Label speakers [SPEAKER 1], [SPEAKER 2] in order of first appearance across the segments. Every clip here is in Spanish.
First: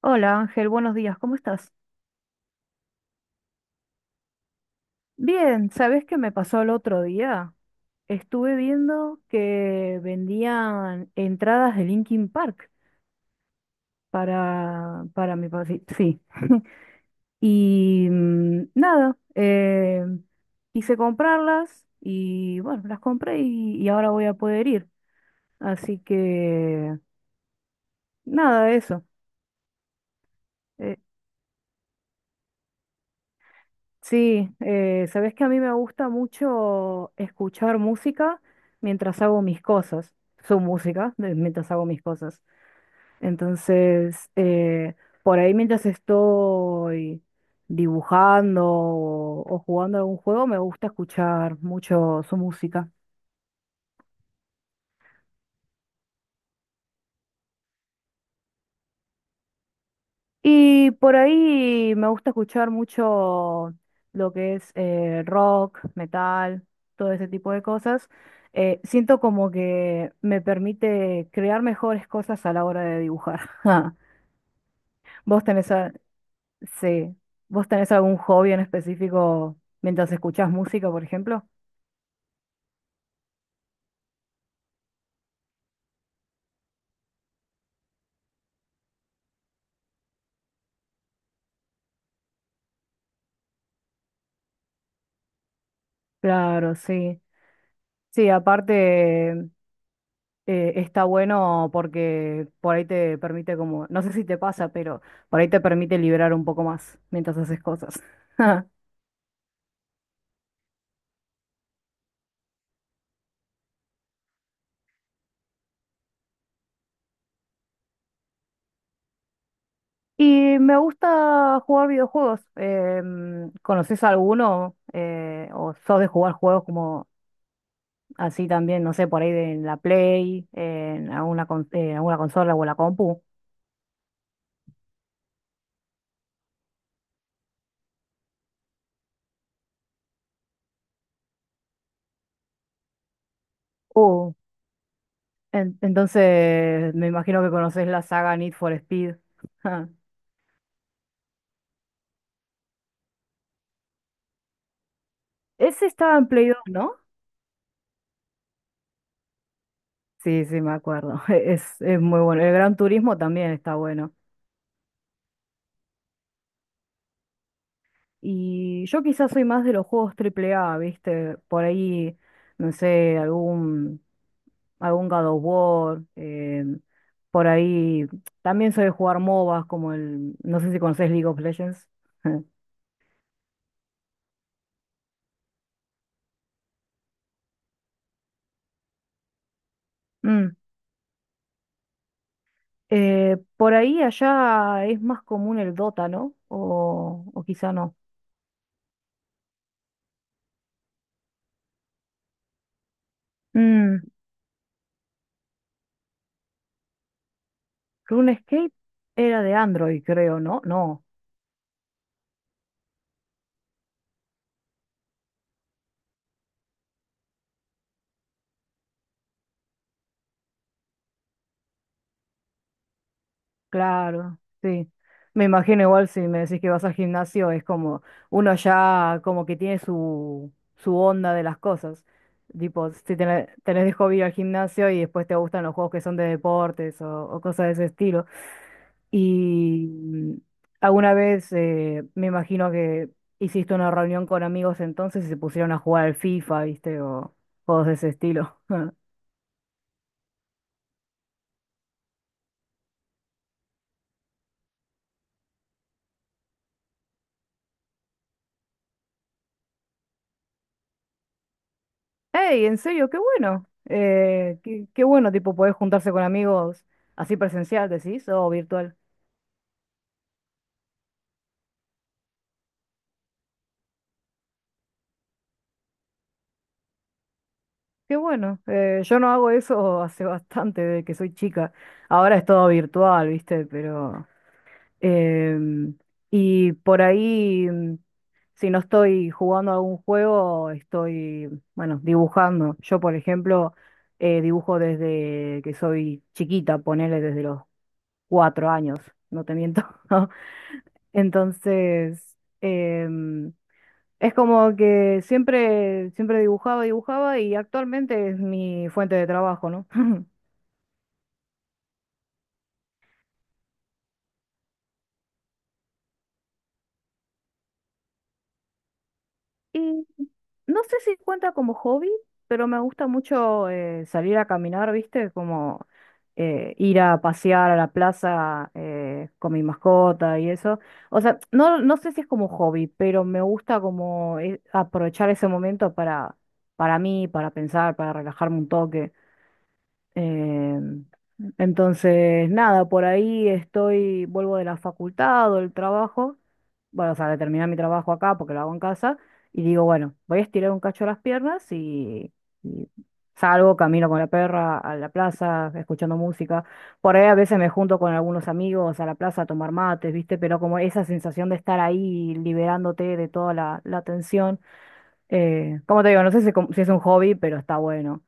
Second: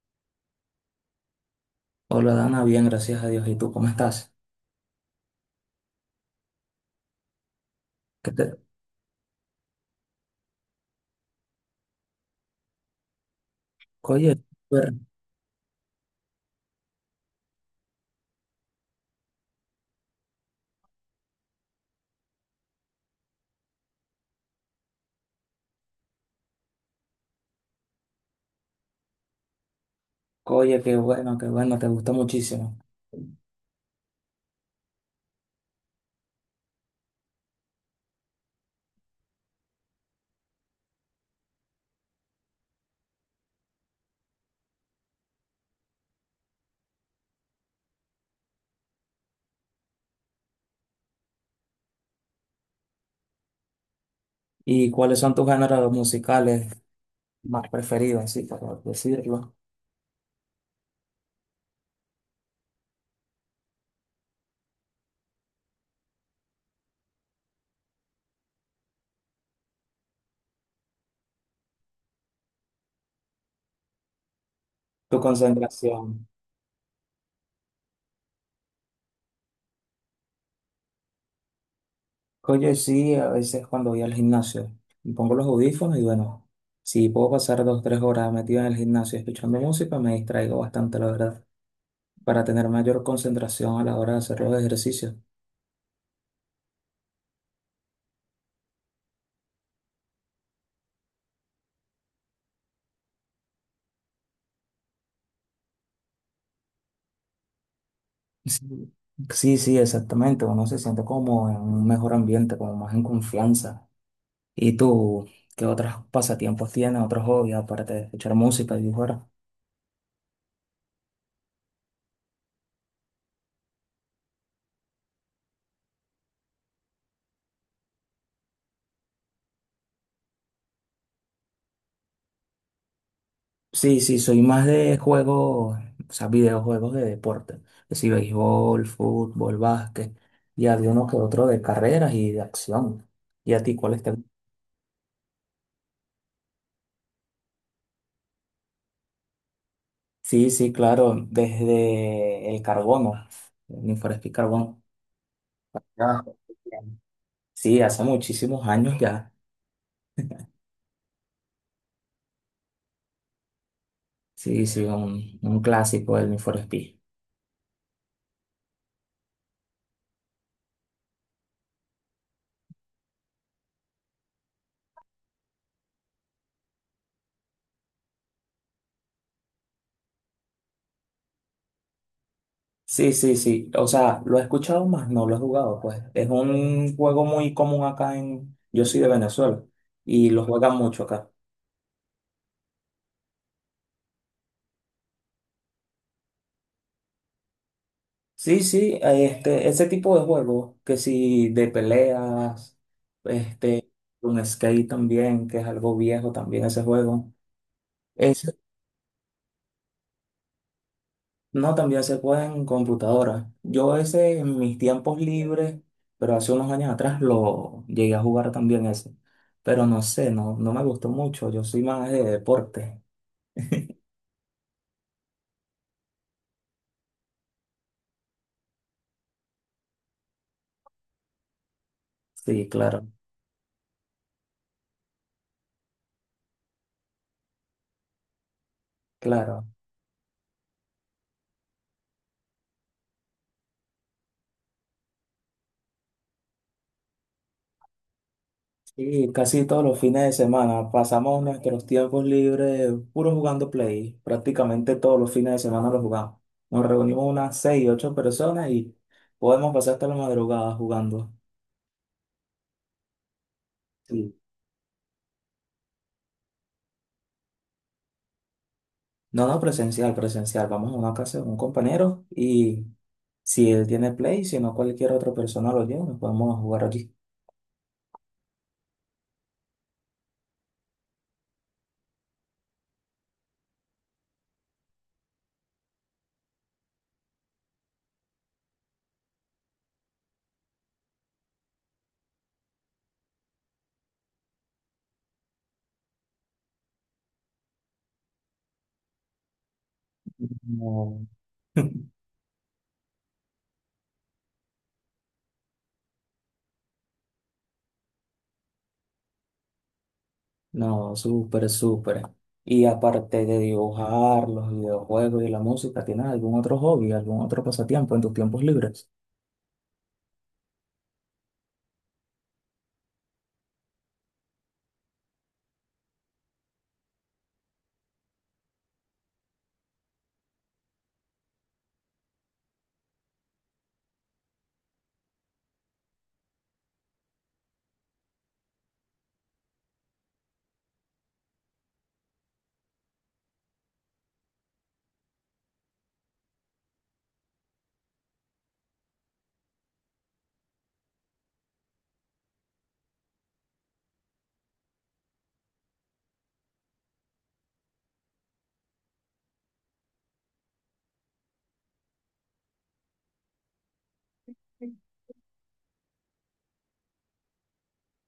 [SPEAKER 1] Hola Ángel, buenos días, ¿cómo estás?
[SPEAKER 2] Hola Dana, bien, gracias a Dios. ¿Y tú cómo estás?
[SPEAKER 1] Bien, ¿sabes qué me pasó el otro día?
[SPEAKER 2] ¿Qué te...
[SPEAKER 1] Estuve viendo que vendían entradas de Linkin Park
[SPEAKER 2] Oye, súper.
[SPEAKER 1] para mi papá. Sí. Sí. Y nada, quise comprarlas y bueno, las compré y ahora voy a poder ir. Así que nada, eso.
[SPEAKER 2] Oye,
[SPEAKER 1] Eh,
[SPEAKER 2] qué bueno, te gustó muchísimo.
[SPEAKER 1] Sí, sabes que a mí me gusta mucho escuchar música mientras hago mis cosas, su música, mientras hago mis cosas. Entonces, por ahí mientras estoy dibujando o jugando algún juego, me gusta escuchar mucho su música.
[SPEAKER 2] ¿Y cuáles son tus géneros musicales más preferidos, así para decirlo?
[SPEAKER 1] Y por ahí me gusta escuchar mucho lo que es rock, metal, todo ese tipo de cosas. Siento como que me permite crear mejores cosas a la hora de dibujar.
[SPEAKER 2] Tu
[SPEAKER 1] ¿Vos tenés?
[SPEAKER 2] concentración.
[SPEAKER 1] Sí. ¿Vos tenés algún hobby en específico mientras escuchás música, por ejemplo?
[SPEAKER 2] Oye, sí, a veces cuando voy al gimnasio, me pongo los audífonos y bueno, si puedo pasar 2, 3 horas metido en el gimnasio escuchando música, me distraigo bastante, la verdad, para tener mayor concentración a la hora de hacer los ejercicios.
[SPEAKER 1] Claro, sí. Sí, aparte está bueno porque por ahí te permite como, no sé si te pasa, pero por ahí te permite liberar un poco más mientras haces cosas.
[SPEAKER 2] Sí, sí, sí, exactamente. Uno se siente como en un mejor ambiente, como más en confianza. ¿Y tú qué otros pasatiempos tienes, otros hobbies, aparte de escuchar música y dibujar?
[SPEAKER 1] Y me gusta jugar videojuegos. ¿Conoces alguno? ¿O sos de jugar juegos como así también, no sé, por ahí de en la Play, en alguna, en alguna consola o en la compu?
[SPEAKER 2] Sí, sí, soy más de juegos, o sea, videojuegos de deporte. Es decir, béisbol, fútbol, básquet. Y había uno que otro de carreras y de acción. ¿Y a ti cuáles te gustan?
[SPEAKER 1] Uh, entonces me imagino que conoces la saga Need for Speed.
[SPEAKER 2] Sí, sí, claro, desde el carbono, el Need for Speed Carbono.
[SPEAKER 1] Ese estaba
[SPEAKER 2] Ah,
[SPEAKER 1] en Play 2, ¿no?
[SPEAKER 2] sí, hace muchísimos años ya.
[SPEAKER 1] Sí, sí, me acuerdo. Es muy bueno. El Gran Turismo también está bueno.
[SPEAKER 2] Sí, sí, un clásico del Need for Speed.
[SPEAKER 1] Y yo quizás soy más de los juegos triple A, ¿viste? Por ahí, no sé, algún God of War. Por ahí también soy de jugar MOBAs como el, no sé si conocés League of Legends.
[SPEAKER 2] Sí, sí, sí. O sea, lo he escuchado más, no lo he jugado, pues. Es un juego muy común acá en... Yo soy de Venezuela y lo
[SPEAKER 1] Mm.
[SPEAKER 2] juegan mucho acá.
[SPEAKER 1] Por ahí allá es más común el Dota, ¿no? O quizá no.
[SPEAKER 2] Sí, sí, este, ese tipo de juegos, que si de peleas, este,
[SPEAKER 1] Mm.
[SPEAKER 2] un skate también, que es algo viejo también ese juego. Es
[SPEAKER 1] RuneScape era de Android, creo, ¿no? No.
[SPEAKER 2] No, también se puede en computadora. Yo ese en mis tiempos libres, pero hace unos años atrás lo llegué a jugar también ese. Pero no sé, no, no me gustó mucho. Yo soy más de deporte.
[SPEAKER 1] Claro, sí. Me imagino igual si me decís que vas al gimnasio, es como uno ya como que tiene su onda de las cosas.
[SPEAKER 2] Sí,
[SPEAKER 1] Tipo,
[SPEAKER 2] claro,
[SPEAKER 1] si tenés de hobby ir al gimnasio y después te gustan los juegos que son de deportes o cosas de ese estilo.
[SPEAKER 2] claro.
[SPEAKER 1] Y mm, alguna vez me imagino que hiciste una reunión con amigos entonces y se pusieron a jugar al FIFA, ¿viste? O juegos de ese estilo.
[SPEAKER 2] Y casi todos los fines de semana pasamos nuestros tiempos libres puro jugando play. Prácticamente todos los fines de semana lo jugamos. Nos reunimos unas 6, 8 personas y podemos pasar hasta la madrugada jugando.
[SPEAKER 1] Hey, en serio, qué bueno.
[SPEAKER 2] Sí.
[SPEAKER 1] Qué bueno, tipo, poder juntarse con amigos así presencial, decís, o virtual.
[SPEAKER 2] No, no, presencial, presencial. Vamos a una casa de un compañero y si él tiene Play, si no cualquier otra persona lo lleva, nos podemos jugar aquí.
[SPEAKER 1] Qué bueno. Yo no hago eso hace bastante, desde que soy chica. Ahora es todo virtual, ¿viste? Pero em, y por ahí, si no estoy jugando algún juego, estoy, bueno, dibujando. Yo, por ejemplo, dibujo desde que soy chiquita, ponele desde los 4 años, no te miento.
[SPEAKER 2] No,
[SPEAKER 1] Entonces, es como que siempre, siempre dibujaba, dibujaba y actualmente es mi fuente de trabajo, ¿no?
[SPEAKER 2] no, súper, súper. Y aparte de dibujar, los videojuegos y la música, ¿tienes algún otro hobby, algún otro pasatiempo en tus tiempos libres?
[SPEAKER 1] Y no sé si cuenta como hobby, pero me gusta mucho salir a caminar, ¿viste? Como ir a pasear a la plaza con mi mascota y eso. O sea, no, no sé si es como hobby, pero me gusta como aprovechar ese momento para, mí, para pensar, para relajarme un toque. Eh, entonces, nada, por ahí estoy, vuelvo de la facultad o del trabajo, bueno, o sea, de terminar mi trabajo acá porque lo hago en casa, y digo, bueno, voy a estirar un cacho las piernas y salgo, camino con la perra a la plaza, escuchando música. Por ahí a veces me junto con algunos amigos a la plaza a tomar mates, ¿viste? Pero como esa sensación de estar ahí liberándote de toda la tensión, como te digo, no sé si, si es un hobby, pero está bueno.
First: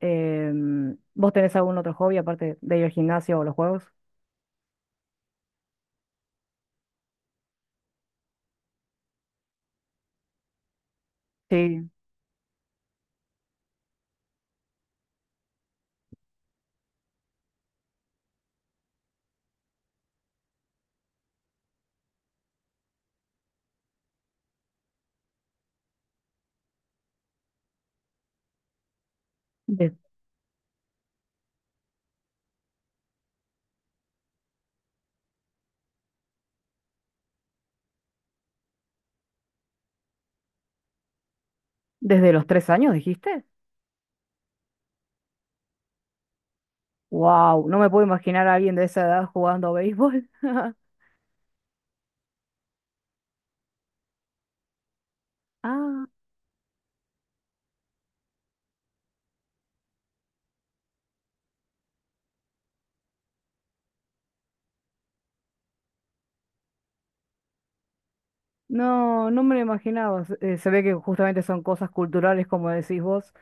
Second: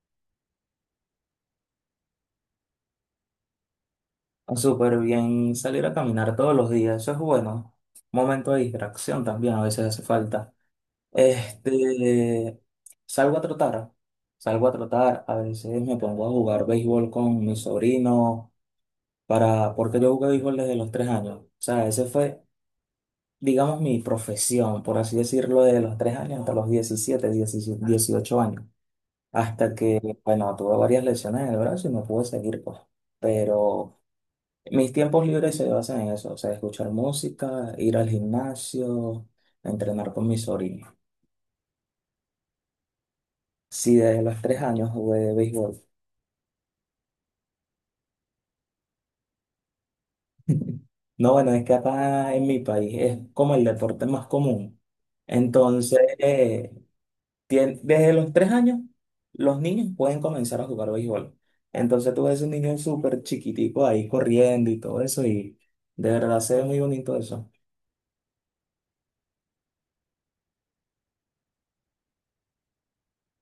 [SPEAKER 1] ¿Vos tenés algún otro hobby aparte de ir al gimnasio o los juegos?
[SPEAKER 2] Ah, súper bien salir a caminar todos los días, eso es bueno. Momento de distracción también, a veces hace falta.
[SPEAKER 1] Sí.
[SPEAKER 2] Este, salgo a trotar, salgo a trotar, a veces me pongo a jugar béisbol con mi sobrino, porque yo jugué béisbol desde los 3 años. O sea, ese fue, digamos, mi profesión, por así decirlo, desde los 3 años hasta los 17 17, 18 años. Hasta
[SPEAKER 1] De-
[SPEAKER 2] que, bueno, tuve varias lesiones en el brazo y no pude seguir, pues. Pero mis tiempos libres se basan en eso, o sea, escuchar música, ir al gimnasio, entrenar con mi sobrino.
[SPEAKER 1] ¿Desde los 3 años dijiste?
[SPEAKER 2] Sí, desde los 3 años jugué de béisbol.
[SPEAKER 1] ¡Wow! No me puedo imaginar a alguien de esa edad jugando a béisbol.
[SPEAKER 2] No, bueno, es que acá en mi país es como el deporte más común. Entonces,
[SPEAKER 1] Ah,
[SPEAKER 2] desde los 3 años, los niños pueden comenzar a jugar béisbol. Entonces, tú ves un niño súper chiquitico ahí corriendo y todo eso, y de verdad se ve muy bonito eso.
[SPEAKER 1] no, no me lo imaginaba. Se ve que justamente son cosas culturales, como decís vos.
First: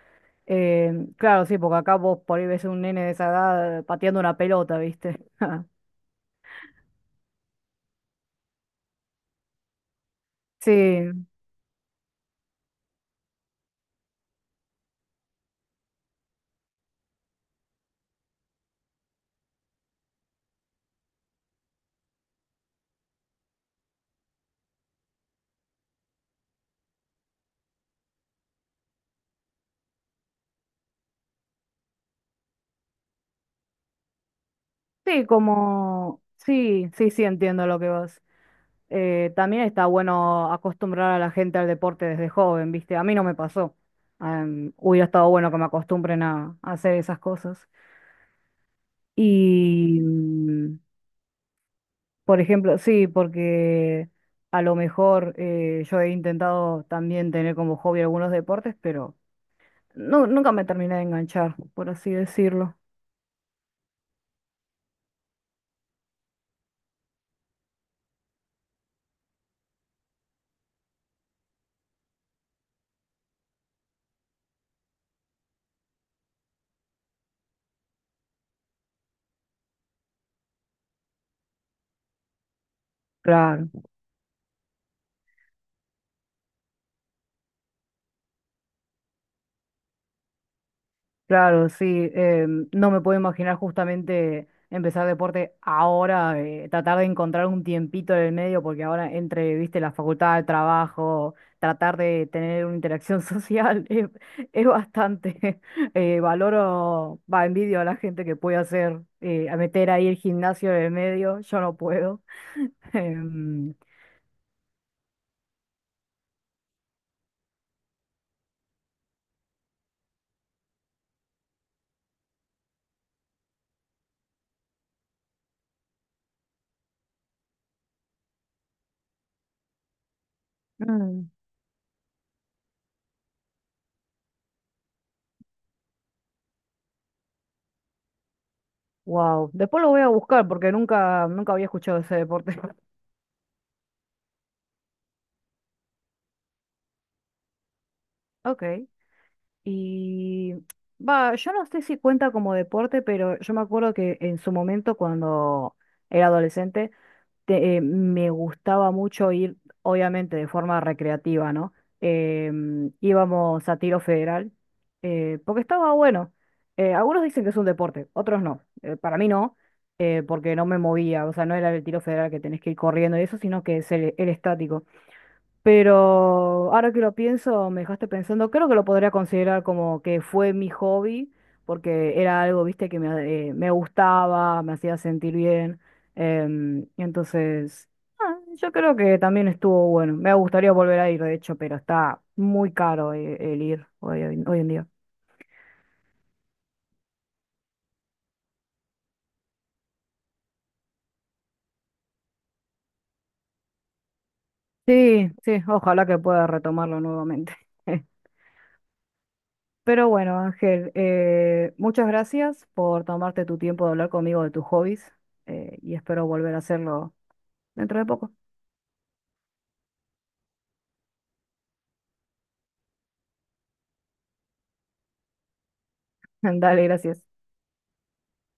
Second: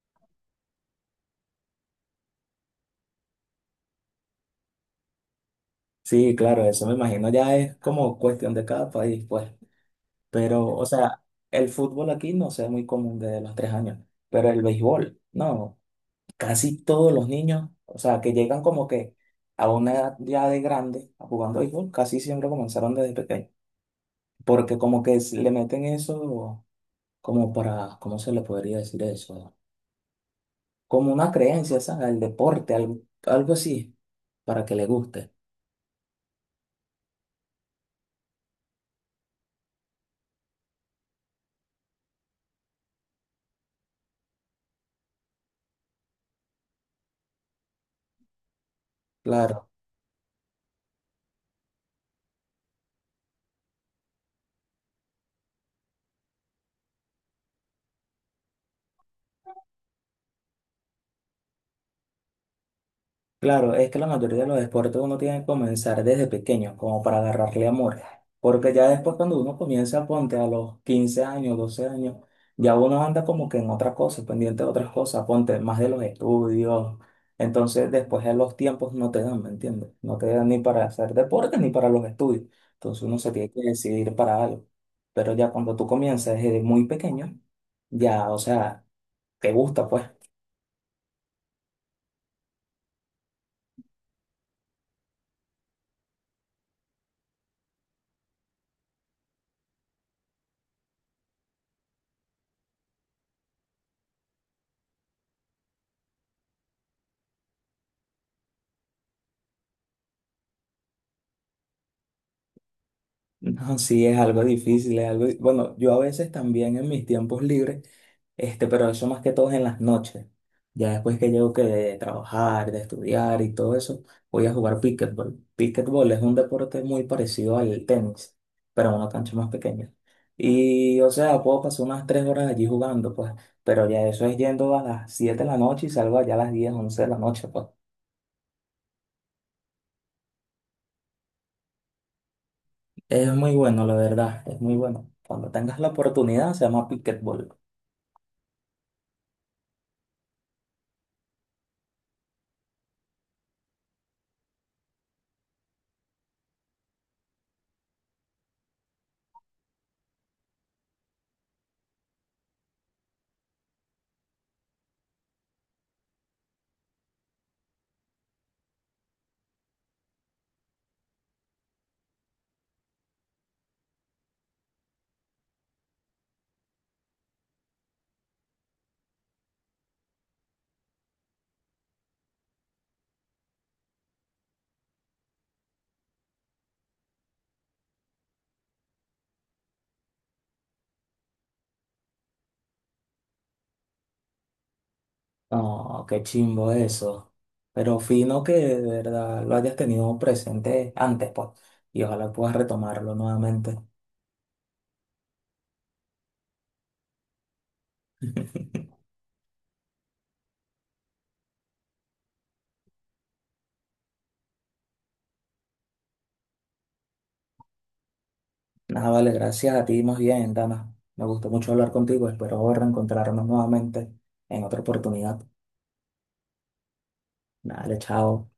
[SPEAKER 1] Claro, sí, porque acá vos por ahí ves un nene de esa edad pateando una pelota, ¿viste?
[SPEAKER 2] Sí, claro, eso me imagino ya es como cuestión de cada país, pues. Pero, o sea,
[SPEAKER 1] Sí,
[SPEAKER 2] el fútbol aquí no se ve muy común desde los 3 años, pero el béisbol, no. Casi todos los niños, o sea, que llegan como que a una edad ya de grande a jugando béisbol, casi siempre comenzaron desde pequeño, porque como que le meten eso como para, ¿cómo se le podría decir eso? Como una creencia, ¿sabes? Al deporte, algo así, para que le
[SPEAKER 1] sí,
[SPEAKER 2] guste.
[SPEAKER 1] como... Sí, sí, sí, entiendo lo que vas. También está bueno acostumbrar a la gente al deporte desde joven, ¿viste? A mí no me pasó. Hubiera estado bueno que me acostumbren a hacer esas cosas.
[SPEAKER 2] Claro.
[SPEAKER 1] Y, por ejemplo, sí, porque a lo mejor yo he intentado también tener como hobby algunos deportes, pero nunca me terminé de enganchar, por así decirlo.
[SPEAKER 2] Claro, es que la mayoría de los deportes uno tiene que comenzar desde pequeño, como para agarrarle amor. Porque ya después cuando uno comienza, ponte a los 15 años, 12 años, ya uno anda como que en otra cosa, pendiente de otras cosas, ponte más de los estudios. Entonces después de los tiempos no te dan, ¿me entiendes? No te dan ni para hacer deporte ni para los estudios. Entonces uno se tiene que
[SPEAKER 1] Claro.
[SPEAKER 2] decidir para algo. Pero ya cuando tú comienzas desde muy pequeño, ya, o sea, te gusta, pues.
[SPEAKER 1] Claro, sí, no me puedo imaginar justamente empezar deporte ahora, tratar de encontrar un tiempito en el medio, porque ahora entre, viste, la facultad, el trabajo, tratar de tener una interacción social es bastante. Valoro, va, envidio a la gente que puede hacer, a meter ahí el gimnasio en el medio, yo no puedo. Em,
[SPEAKER 2] No, sí, es algo difícil, es algo... Bueno, yo a veces también en mis tiempos libres, este, pero eso más que todo es en las noches. Ya después que llego que de trabajar, de estudiar y todo eso, voy a jugar pickleball. Pickleball es un deporte muy parecido al tenis, pero en una cancha más pequeña. Y, o
[SPEAKER 1] mm,
[SPEAKER 2] sea, puedo pasar unas 3 horas allí jugando, pues, pero ya eso es yendo a las 7 de la noche y salgo allá a las 10 11 de la noche, pues.
[SPEAKER 1] wow, después lo voy a buscar porque nunca, nunca había escuchado ese deporte.
[SPEAKER 2] Es muy bueno, la verdad, es muy bueno. Cuando tengas la oportunidad, se llama pickleball.
[SPEAKER 1] Ok. Y va, yo no sé si cuenta como deporte, pero yo me acuerdo que en su momento cuando era adolescente me gustaba mucho ir, obviamente de forma recreativa, ¿no? Íbamos a tiro federal, porque estaba bueno. Algunos dicen que es un deporte, otros no. Para mí no, porque no me movía, o sea, no era el tiro federal que tenés que ir corriendo y eso, sino que es el estático. Pero ahora que lo pienso, me dejaste pensando, creo que lo podría considerar como que fue mi hobby, porque era algo, viste, que me gustaba, me hacía sentir bien. Y entonces, yo creo que también estuvo bueno. Me gustaría volver a ir, de hecho, pero está muy caro ir hoy en día.
[SPEAKER 2] No, qué chimbo eso. Pero fino que de verdad lo hayas tenido presente antes, pues. Y ojalá puedas retomarlo nuevamente.
[SPEAKER 1] Sí, sí, ojalá que pueda retomarlo nuevamente. Pero bueno, Ángel, muchas gracias por tomarte tu tiempo de hablar conmigo de tus hobbies y espero volver a hacerlo dentro de poco.
[SPEAKER 2] Nada, vale, gracias a ti más bien, Dana. Me gustó mucho hablar contigo. Espero reencontrarnos nuevamente en otra oportunidad.
[SPEAKER 1] Dale, gracias.
[SPEAKER 2] Dale, chao.